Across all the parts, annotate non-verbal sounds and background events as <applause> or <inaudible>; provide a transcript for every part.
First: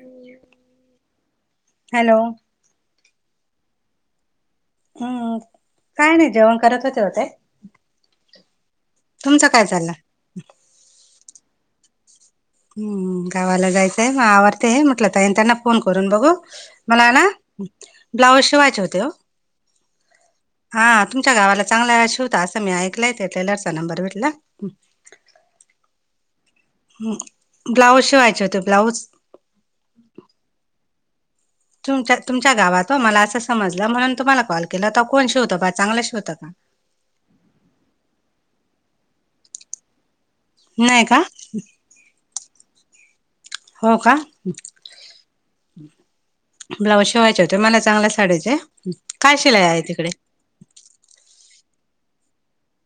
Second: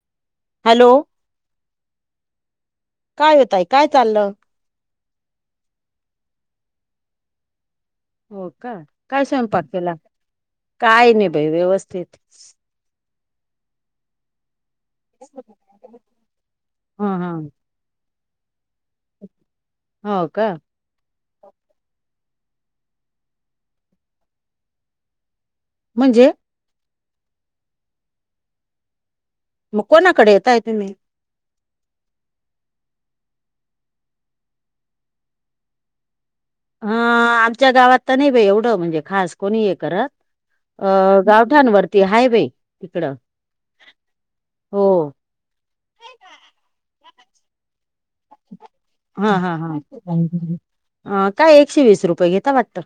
आ hello. काय हो ताई काय चाललं? हम्म. काय नाही जेवण करत होते ओ ते. हो का? काय स्वयंपाक केला? काय नाही बाई व्यवस्थित. हम्म. गावाला जायचंय मग आवरते हे म म्हटलं ताई अन् त्यांना फोन करून बघू हा मला ना हा ब्लाउज शिवायचे होते हो. हो का? हा तुमच्या गावाला चांगला शिवता असं मी ऐकलाय त्या टेलरचा नंबर भेटला. म्हणजे ब्लाऊज शिवायचे होते ब्लाउज मग कोणाकडे येताय तुम्ही? तुमच्या तुमच्या गावात हो मला असं समजलं म्हणून तुम्हाला कॉल केला होता कोण शिवतं बा चांगलं शिवतं का? ह आमच्या गावात तर नाही बाई एवढं म्हणजे खास कोणी हे करत. अ नाही का गावठाणं वरती हाय बे तिकडं हो का हो. ब्लाऊज शिवायचे होते मला चांगला साडीचे हा काय हा शिलाई हा आहे तिकडे अ काय एकशे वीस रुपये घेता वाटतं.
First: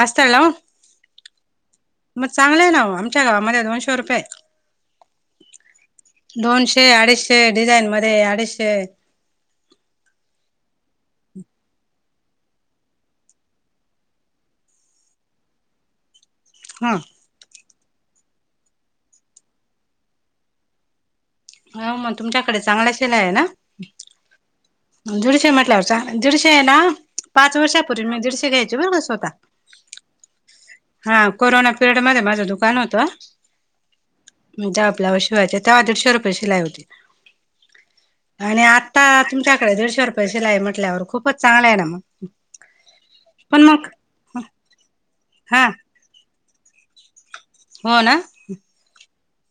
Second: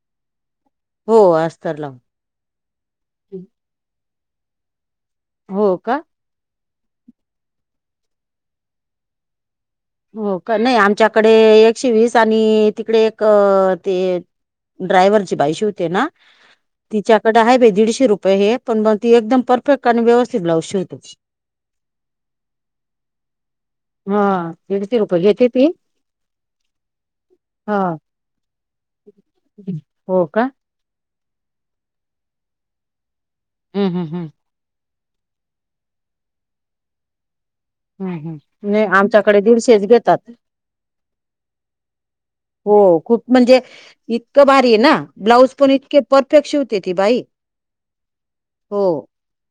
अस्तगाव अस्तर लावून मग चांगलं आहे ना आमच्या गावामध्ये दोनशे रुपये हो का? दोनशे, अडीचशे डिझाईन मध्ये अडीचशे हो का? नाही आमच्याकडे एकशे वीस आणि तिकडे एक ते ड्रायव्हरची बाई शिवते ना ह तिच्या आहे बा दीडशे रुपये हे पण मग ती एकदम परफेक्ट आणि व्यवस्थित ब्लाउज शिवते. हां मग तुमच्याकडे चांगला शिलाया आहे ना. हा दीडशे रुपये घेते दीडशे ती म्हटल्यावर दीडशे आहे ना पाच हा. वर्षापूर्वी मी दीडशे घ्यायचे बर स्वतः हो का? हा कोरोना पिरियड मध्ये माझं दुकान होतं. हम् हम् हम म ते आपल्याकडं शिवायच्या तेव्हा दीडशे रुपये शिलाई होती. हम्म आणि हम्म. नाही आता आमच्याकडे तुमच्याकडे दीडशेच दीडशे रुपये घेतात शिलाई म्हटल्यावर खूपचं चांगला आहे ना हो खूप म्हणजे पण मग इतकं भारी आहे ना ब्लाऊज हा पण इतके परफेक्ट शिवते ती बाई हो ना हो.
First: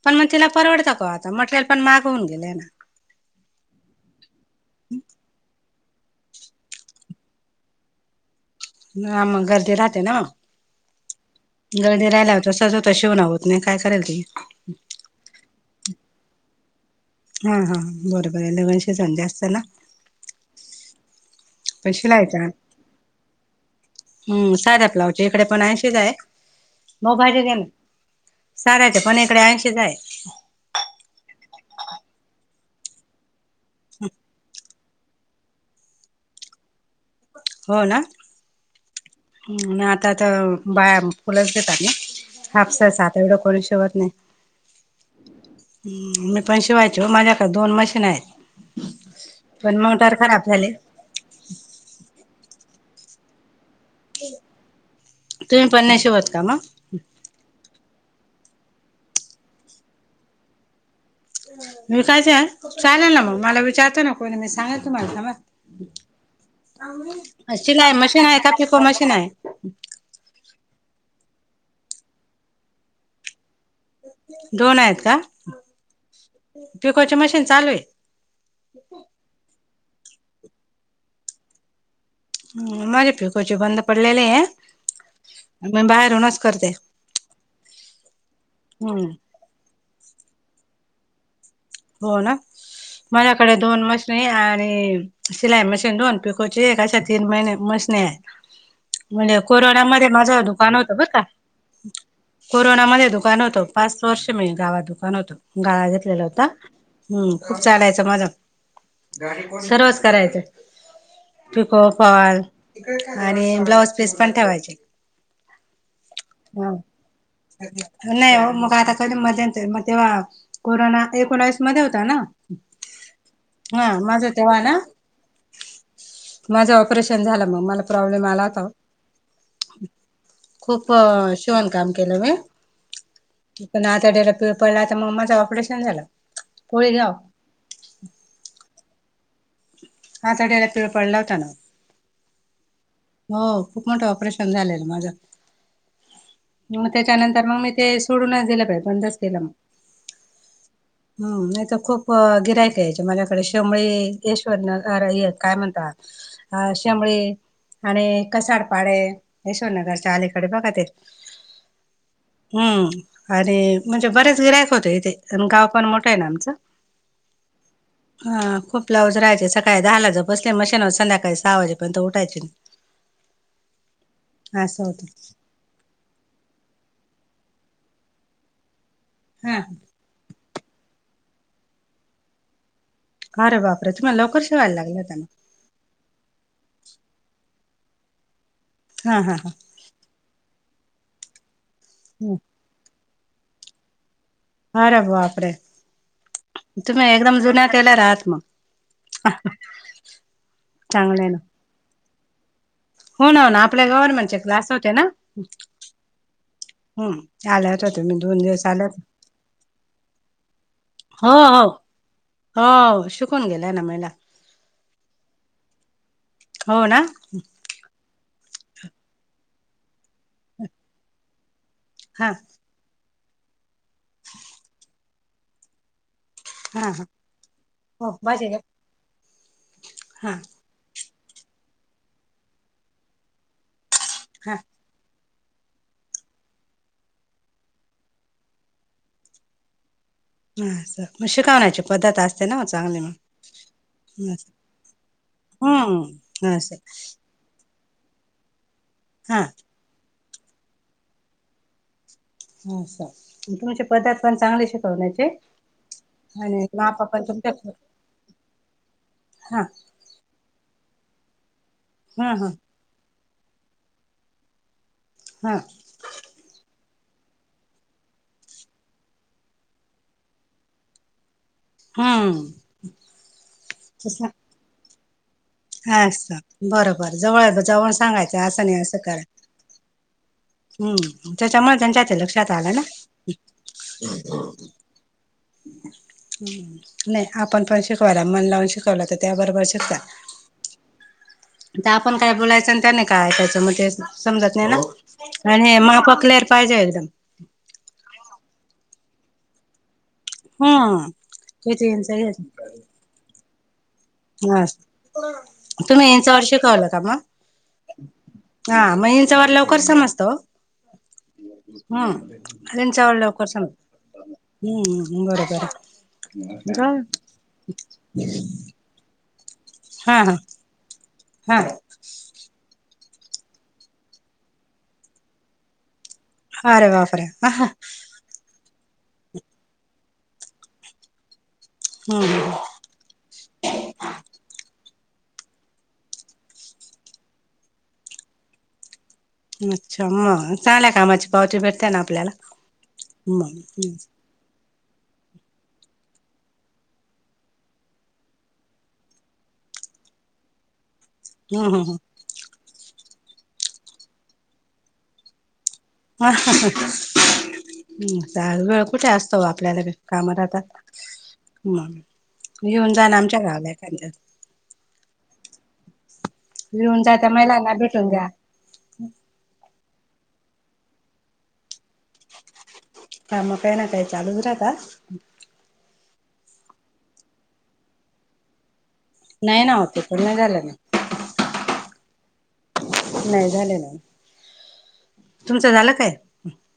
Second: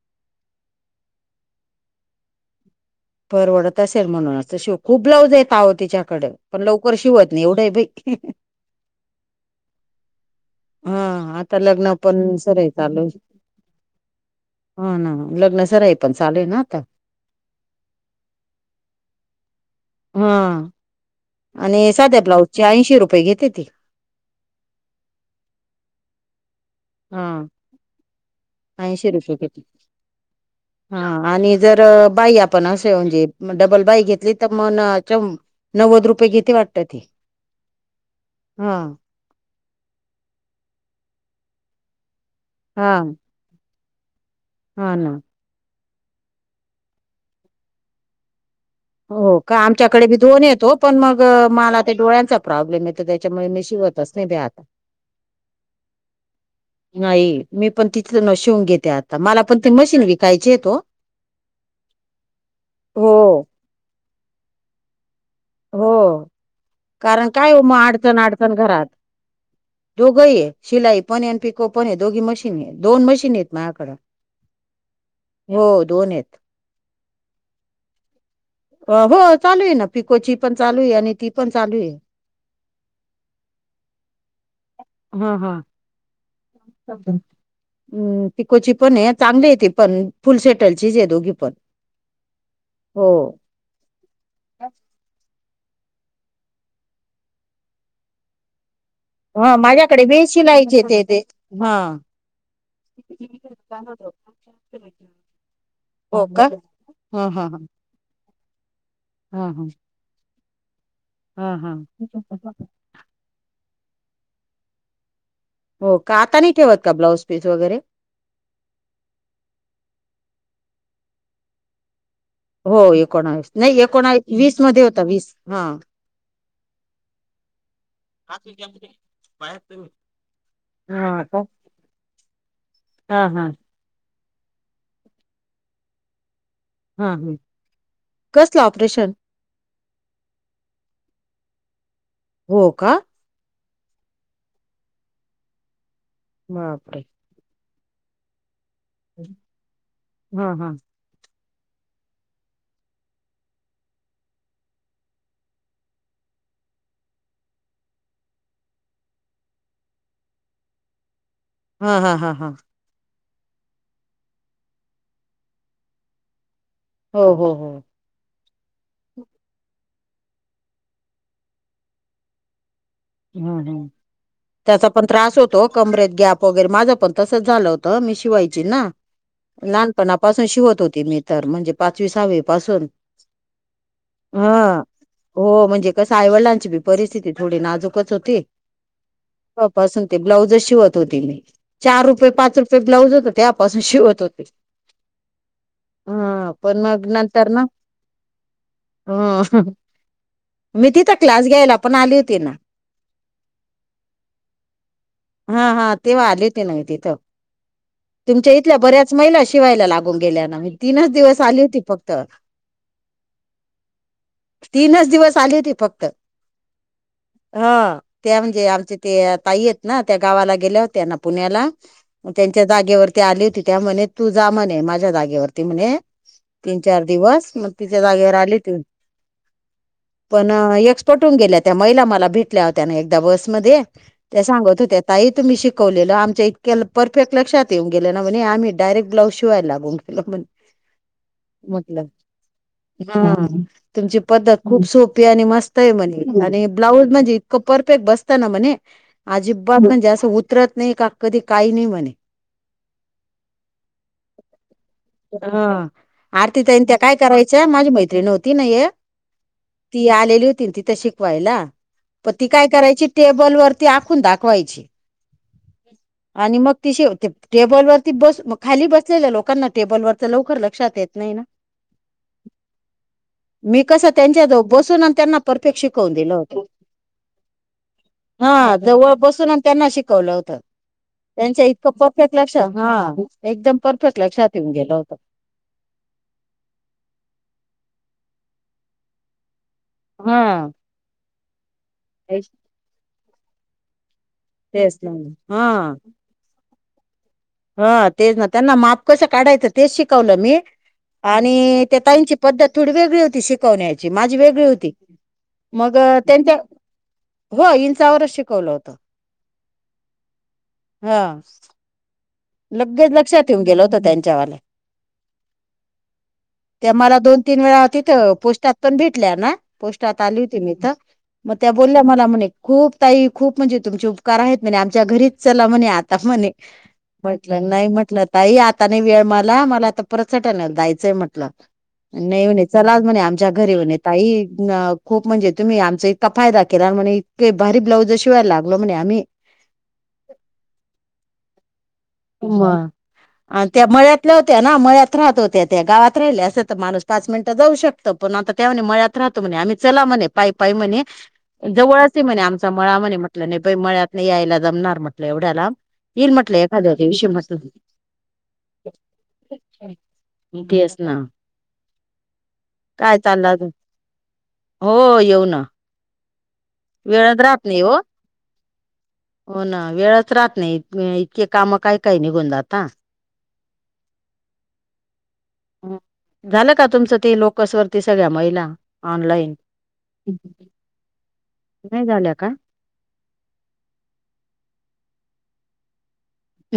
पण मग तिला परवडतं का आता मटेरियल पण मागवून गेले ना. परवडत असेल म्हणून असं शिव खूप ब्लाउज येत आहो तिच्याकडे पण लवकर शिवत नाही एवढं आहे बई हां मग गर्दी राहते ना? हा आता लग्न गर्दी राहिला पण होत सराई सहज होत शिवण होत नाही काय करेल ती हो ना लग्नसराई पण चालू आहे ना. हां हां बरोबर आहे दरवर्षी धंदा असता ना हा आणि पण साध्या ब्लाऊजची ऐंशी रुपये घेते ती हम् साध्या ब्लाऊज ची इकडे पण ऐंशीच आहे. हा साड्याच्या ऐंशी पण रुपये इकडे घेते ऐंशीच आहे हां आणि जर बाही आपण असे म्हणजे डबल बाही घेतली तर म नव्वद रुपये घेते वाटतं ती हो ना? हां ना आता त बाया फुलंच घेतात ना. हाफ हा सहसा आता इथं कोणी शिवत नाही. हा ना मी पण शिवायची माझ्याकडे दोन मशीन आहेत. हो का? पण आमच्याकडे मोटर बी दोन खराब आहेत झाले पण मग मला ते डोळ्यांचा प्रॉब्लेम येतो त्याच्यामुळे मी शिवत तुम्ही पण नाही शिवत का मग नाही मी पण तिथून शिवून घेते आता मला पण ते मशीन विकायचे हो. वीकायच हो चालेल ना मग मला विचारतो ना कोणी मी सांगेलं तुमाला थाबा. हो कारण काय म शिलाई अडचण मशीन आहे का अडचण पिको घरात. मशीन आहे दोघंही आहे शिलाई पण आणि पिको पण आहे दोघी मशीन आहे दोन मशीन आहेत माझ्याकडं. दोन आहेत का हो दोन आहेत पिकोची मशीन चालू आहे. हो चालु आहे ना पिकोची पण चालू आहे आणि ती पण चालू आहे. ह माझे फिकोचे बंद पडलेले आहे. हा हा मी बाहेरूनच करते हाम् पिकोची पण हम्म आहे चांगली ती. पण फुल सेटलचीच आहे दोघी पण. हो ना हो माझ्याकडे दोन मश, नी आणि सिलाई मशीन दोन पिकोची एक अशा तीन महि मशनी आहेत. म्हणजे हा माझ्याकडे कोरोनामध्ये बी माझं दुकान शिलाईचे होतं ते बर ते का. हा कोरोनामध्ये दुकान होतं पाच वर्ष मी गावात दुकान होत गाळा घेतलेला हो होता. का हा हम्म हा खूप हा चालायचं माज हा हा सर्वच करायचं. हा हा पिको फॉल <unintelligible> आणि ब्लाऊज पीस पण ठेवायचे. हो का आता नाही हम्म. ठेवत का ब्लाऊज पीस वगैरे, नाही ओ मग आता कधी मध्येतरी मग तेव्हा कोरोना एकोणावीस मध्ये होता ना. हो एकोणावीस नाही हा एकोणास माझं वीस तेव्हा ना मध्ये होता वीस हा. माझं ऑपरेशन झालं मग मला प्रॉब्लेम हा आला होता. खूप अ का शिवन काम केलं मी. हा हा पन आता डेला पिळ पाहिला तमाज ऑपरेशन झालं. हा पोळीगाव ह कसलं ऑपरेशन? आतड्याला पिळ पडला होता ना. हो का. हो खूप मोठं ऑपरेशन झालेलं माझं मग बापरे त्याच्यानंतर मग मी, ते सोडून नाही दिलं पाई बंदच केला मग. हा हा हम्म नाही तर खूप गिरायक या्यायचे माझ्याकडे शेमळे ईश्वर येत काय म्हणतात. अ अश्यामुळे, आणि कसाडपाडे यशवरनगरच्या अलीकडे बघा ते. हा हा हा हा हम्म, आणि म्हणजे बरेच गिरयक होते इथे गाव पण मोठं आहे ना आमचं. हो हो हो हा खूप लावज राहायचे सकाळी दहाला ज बसले मशीनवर संध्याकाळी सहा वाजेपर्यंत उठायचे नाई. हम् हम् असं त्याचा पण होतं त्रास हो. तो कमरेत गॅप वगैरे माझं पण तसं झालं होत मी शिवायची ना, हा पणापासून शिवत होती मी तर म्हणजे पाचवी सहावी पासून, अरे बापरे तुम्हाला लवकर शिवा्हायला हा लागला त्यान, हो म्हणजे, कस आईवडलांची बी परिस्थिती थोडी नाजूकच होती. हा हा हा त्या पासुन ते ब्लाउज शिवत होते मी चार रुपये हम्म. पाच रुप, ते ब्लाऊज होते त्यापासून शिवत होते. अरे बापरे, हा पण मग तुम्ही एकदम नंतर ना जुन्या टेलर आहात मग. ह मी तिथं चांगले ना क्लास घ्यायला पण आली होती ना. हो ना हो ना आपल्या गव्हर्नमेंट चे क्लास होते ना. हा हा तेव्हा आले हो ते ना मी तिथं, हम्म आल्यात होते मी दोन तुमच्या दिवस इथल्या आल्यात बऱ्याच महिला शिवायला लागून गेल्या ना बाई. तीनच हो दिवस आली हो होती फक्त. हो शिकून गेलाय ना महीला. तीनच दिवस आले होते फक्त. हो ना. हा त्या म्हणजे आमचे ते ताई आहेत ना, त्या गावाला गेल्या होत्या ना पुण्याला हा त्यां त्या जागेवरती आली होती. त्या म्हणे तू जा म्हणे माझ्या जागेवरती म्हणे. तीन हा चार हा दिवस मग तिच्या हो जागेवर बाजे आली घ्या. होती हा पण पटून गेल्या त्या महीला मला भेटल्या होत्याना एकदा बसमध्ये, त्या हा सांगत होत्या. ताई तुम्ही शिकवलेलं आमच्या इतक्या परफेक्ट लक्षात येऊन गेलं, ना म्हणे आम्ही डायरेट ब्लाऊज शिवायला लागून गेलो म्हणे. हा असं मग शिकवण्याची म्हटल पद्धत असते ना चांगली मग ह तुमची पद्धत. खूप सोपी आणि मस्त आहे. म्हणे हम्म आणि असं ब्लाउज म्हणजे परफेक्ट बसतना म्हणे, हा अजिबात म्हणजे आस उतरत नाही, का काय नाही म्हणे. हा असं तुमची पध्दत पण चांगली शिकवण्याची. आणि त्या मापा काय पण तुमच्या करायच्या माझी मैत्रिण होती ना एक. हा. ती आलेली होती ना तिथं शिकवायला. तर हा ती हा करायची टेबल वरती आखुन दाखवायची. हा. आणि मग ति शेव टेबलवरती बस खाली बसलेल्या लोकांना टेबलवरच लवकर लक्षात येत नाही ना. हम्म मी कसं त्यांच्या जवळ बसून आणि त्यांना. परफेक्ट शिकवून दिलं असं होतं. बरोबर जवळ जवळ सांगायचं असं हा नाही असं जवळ करा बसून त्यांना शिकवलं होतं. हम्म त्यांच्या त्याच्यामुळे इतकं त्यांच्या ते परफेक्ट आलं लक्षात, ना हा एकदम परफेक्ट लक्षात येऊन गेलं होतं. नाही आपण पण शिकवायला मन लावून शिकवला, तर त्या पण बरोबर शिकता. हा. आपण काय बोलायचं, आणि त्यांनी काय ऐकायचं ते समजत नाही ना, तेच आणि हा मापं क्लेर. पाहिजे एकदम. हा तेच ना त्यांना माप कसं काढायचं तेच शिकवलं मी, हम्म आणि किती ते इंच आहे ताईंची पद्धत थोडी वेगळी होती. शिक कवण्याची माझी हा वेगळी होती. मग तुम्ही इंचावर त्यांच्या शिकवलं का मग हो इंचावरच शिकवलं हा होतं मग इंचावर लवकर हा. हं लगेच इंचावर लक्षात लवकर येऊन समजत. गेलं होतं त्यांच्यावाल्या हं हं बरोबर. आहे मला दोन तीन वेळा तिथं पोस्टात पण भेटल्या ना पोस्टात हा हा आली होती, मी इथं मग त्या हा बोलल्या मला म्हणे खूप ताई खूप म्हणजे तुमचे उपकार आहेत. म्हणे आमच्या घरीच चला म्हणे आता म्हणे. अरे बापरे म्हटलं नाही म्हटलं ताई, आता नाही वेळ मला मला आता परत सटाण्याला जायचंय म्हटलं. नाही म्हणे. हम्म चलाच म्हणे, आमच्या घरी म्हणे ताई खूप म्हणजे तुम्ही, आमचा इतका फायदा केला म्हणे. इतके भारी ब्लाऊजं शिवायला लागलो म्हणे आम्ही. अच्छा! मग चांगल्या कामाची पावती भेटते ना आप ह मग आणि त्या मळ्यात. त्या होत्या ना मळ्यात राहत होत्या. त्या गावात राहिल्या असत्या, तर माणूस पाच मिनिटं जाऊ शकतं. पण आता त्या म्हणे मळ्यात राहतो म्हणे, आम्ही चला म्हणे पायी पायी म्हणे. ह ह जवळच आहे म्हणे आमचा मळा म्हणे, म्हटलं नाही बाई मळ्यातनं यायला जमणार म्हटलं एवढ्या लांब. येईल म्हटलं एक हम्म, आता वेळ कुठे असतो आपल्याला बी कामं राहता. तेच ना मग येऊन जा ना काय आमच्या चाललं गावाला अजून एखाद्या दिवस. हो येऊ ना. येऊन जा त्या वेळच राहत महिलांना नाही हो भेटून घ्या. हो ना वेळच राहत नाही इतके काम काय काय निघून जाता. कामं काही ना काही चालूच राहता. झालं का तुमचं ती लोकसवरती सगळ्या महिला? ऑनलाईन नाही ना ओ, ते तर नाही झालं‌ ना. नाही झालं का? नाही झालं ना, तुमचं झालं काय?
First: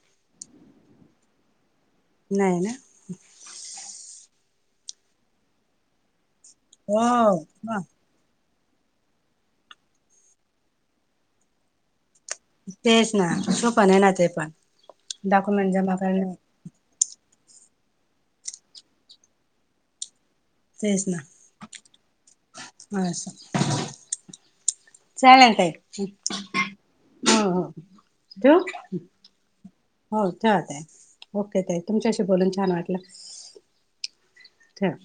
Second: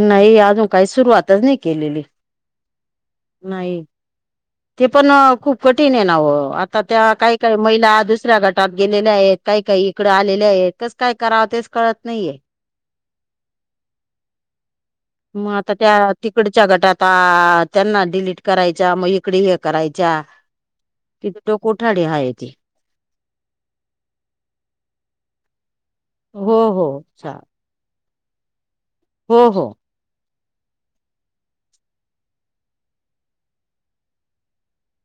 नाही अजून काही सुरुवातच नाही केलेली. नाही ना? नाही, ते पण अ खूप कठीण आहे ना वो आ आता त्या हो काही काही म महिला दुसऱ्या गट टात गेलेल्या हायत, काही काही इकडं आलेल्या हायत, कसं काय करावं तेच कळत नाहीये. तेच ना, सोपं नाही ना ते पण. मग डॉक्युमेंट आता जमा त्या, करणे तिकडं‌ च्या गटात आ त्यांना डिलीट करायच्या मग इकडं हे करायच्या. तेच ना तिथं <unintelligible> हाय ते. असं चालेल ताई, हम्म हो चा- हम्म, ठेऊ? हो हो. हो ठेवा ताई, ओके ताई, तुमच्याशी बोलून छान वाटलं. ठेवा.